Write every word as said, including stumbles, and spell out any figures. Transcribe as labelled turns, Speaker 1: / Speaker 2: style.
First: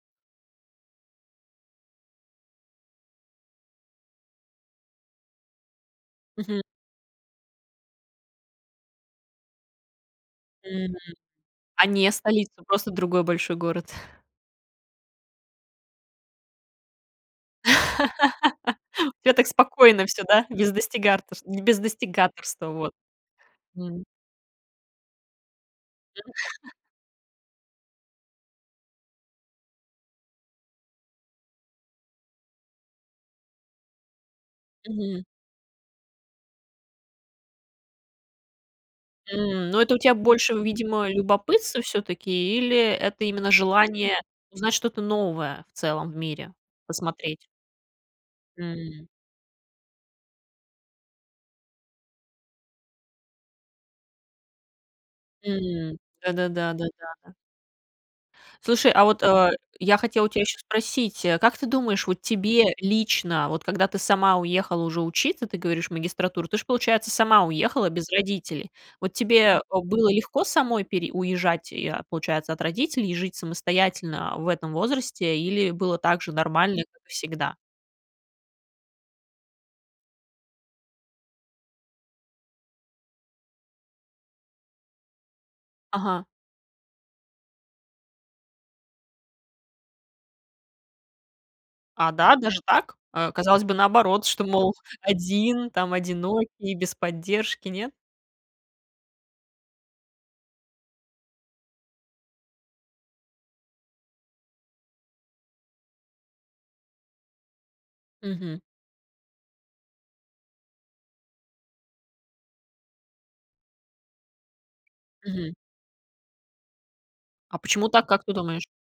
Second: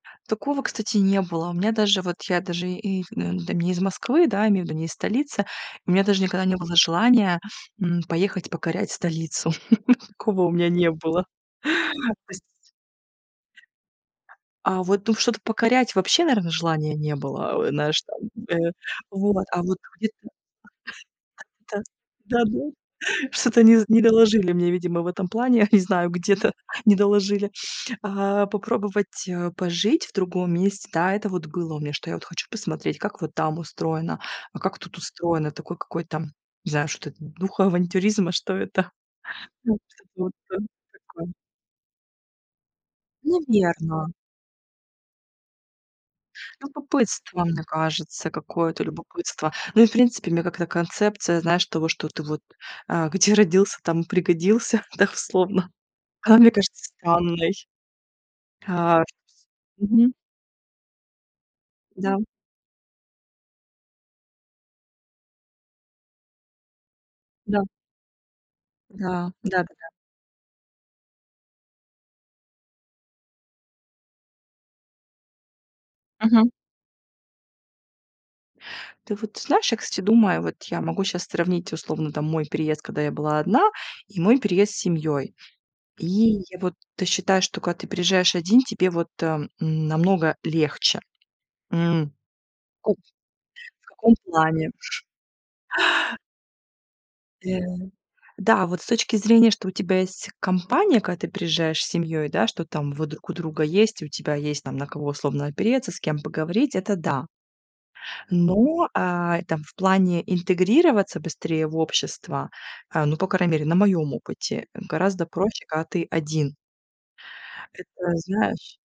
Speaker 1: Такого, кстати, не было. У меня даже, вот, я даже и в не там, не из Москвы, да, имею в виду, не из столицы, и у меня даже никогда не
Speaker 2: Мгм.
Speaker 1: было желания, м, поехать покорять столицу. Такого у меня не
Speaker 2: Мгм.
Speaker 1: было.
Speaker 2: А не
Speaker 1: То есть
Speaker 2: столицу, просто другой большой город?
Speaker 1: А вот, ну, что-то покорять вообще, наверное, желания не было. Э, знаешь, там, э.
Speaker 2: У тебя
Speaker 1: Вот.
Speaker 2: так
Speaker 1: А вот
Speaker 2: спокойно всё,
Speaker 1: где-то
Speaker 2: да, без достигарторшт без
Speaker 1: Та. Да-да.
Speaker 2: достигаторства, вот.
Speaker 1: Что-то не з не
Speaker 2: М.
Speaker 1: доложили мне, видимо, в этом плане, я не знаю, где-то не доложили. А, попробовать, э, пожить в другом месте, да, это вот было у меня, что я вот хочу посмотреть, как вот там устроено, а как тут
Speaker 2: Мгм.
Speaker 1: устроено. Такой какой-то, не знаю, что это, духа авантюризма, что это.
Speaker 2: М. Но это у
Speaker 1: [unintelligible]
Speaker 2: тя
Speaker 1: Он
Speaker 2: больше, видимо,
Speaker 1: такой.
Speaker 2: любопытство всё-таки, или это именно
Speaker 1: Наверно.
Speaker 2: желание узнать что-то новое в целом в мире,
Speaker 1: Любопытство,
Speaker 2: посмотреть?
Speaker 1: мне кажется, какое-то
Speaker 2: М.
Speaker 1: любопытство. Ну и, в принципе, мне как-то концепция, знаешь, того, что ты вот, а, "где родился, там пригодился" дословно.
Speaker 2: М,
Speaker 1: Она мне
Speaker 2: да-да-да,
Speaker 1: кажется
Speaker 2: да-да-да.
Speaker 1: странной.
Speaker 2: Слушай,
Speaker 1: А
Speaker 2: а вот, э, я
Speaker 1: мгм.
Speaker 2: хотела у тя ещё спросить: а как ты думаешь,
Speaker 1: Да,
Speaker 2: вот
Speaker 1: м.
Speaker 2: тебе лично, вот когда ты сама уехала уже учиться, ты говоришь, в магистратуру, ты же, получается, сама
Speaker 1: Да.
Speaker 2: уехала без родителей? Вот
Speaker 1: Да,
Speaker 2: тебе, э,
Speaker 1: да-да-да.
Speaker 2: было легко самой пере уезжать и, а, получается, от родителей и жить самостоятельно в этом возрасте или было так же
Speaker 1: Мгм.
Speaker 2: нормально, как и всегда?
Speaker 1: Ты вот знаешь, я, кстати, думаю, вот я могу щас сравнить условно там мой переезд, когда я была одна, и мой переезд с семьёй. И
Speaker 2: Ага.
Speaker 1: я вот ты считаешь, что когда ты приезжаешь один, тебе вот, а, м, намного легче?
Speaker 2: А,
Speaker 1: М.
Speaker 2: да, даже
Speaker 1: Ко
Speaker 2: так?
Speaker 1: В
Speaker 2: А, казалось бы,
Speaker 1: каком
Speaker 2: наоборот, что,
Speaker 1: плане?
Speaker 2: мол, один там одинокий без
Speaker 1: Да.
Speaker 2: поддержки, нет?
Speaker 1: Да, вот с точки зрения, что у тебя есть компания, когда ты приезжаешь с семьёй, да, что там вы друг у друга есть. И у тебя есть там на кого условно опереться, с кем поговорить, это да.
Speaker 2: Мгм.
Speaker 1: Но, а, и там в плане интегрироваться быстрее в общество, а, ну, по крайней мере, на моем опыте, э, гораздо
Speaker 2: Мгм.
Speaker 1: проще, когда ты один.
Speaker 2: А почему так?
Speaker 1: Это,
Speaker 2: Как ты думаешь?
Speaker 1: знаешь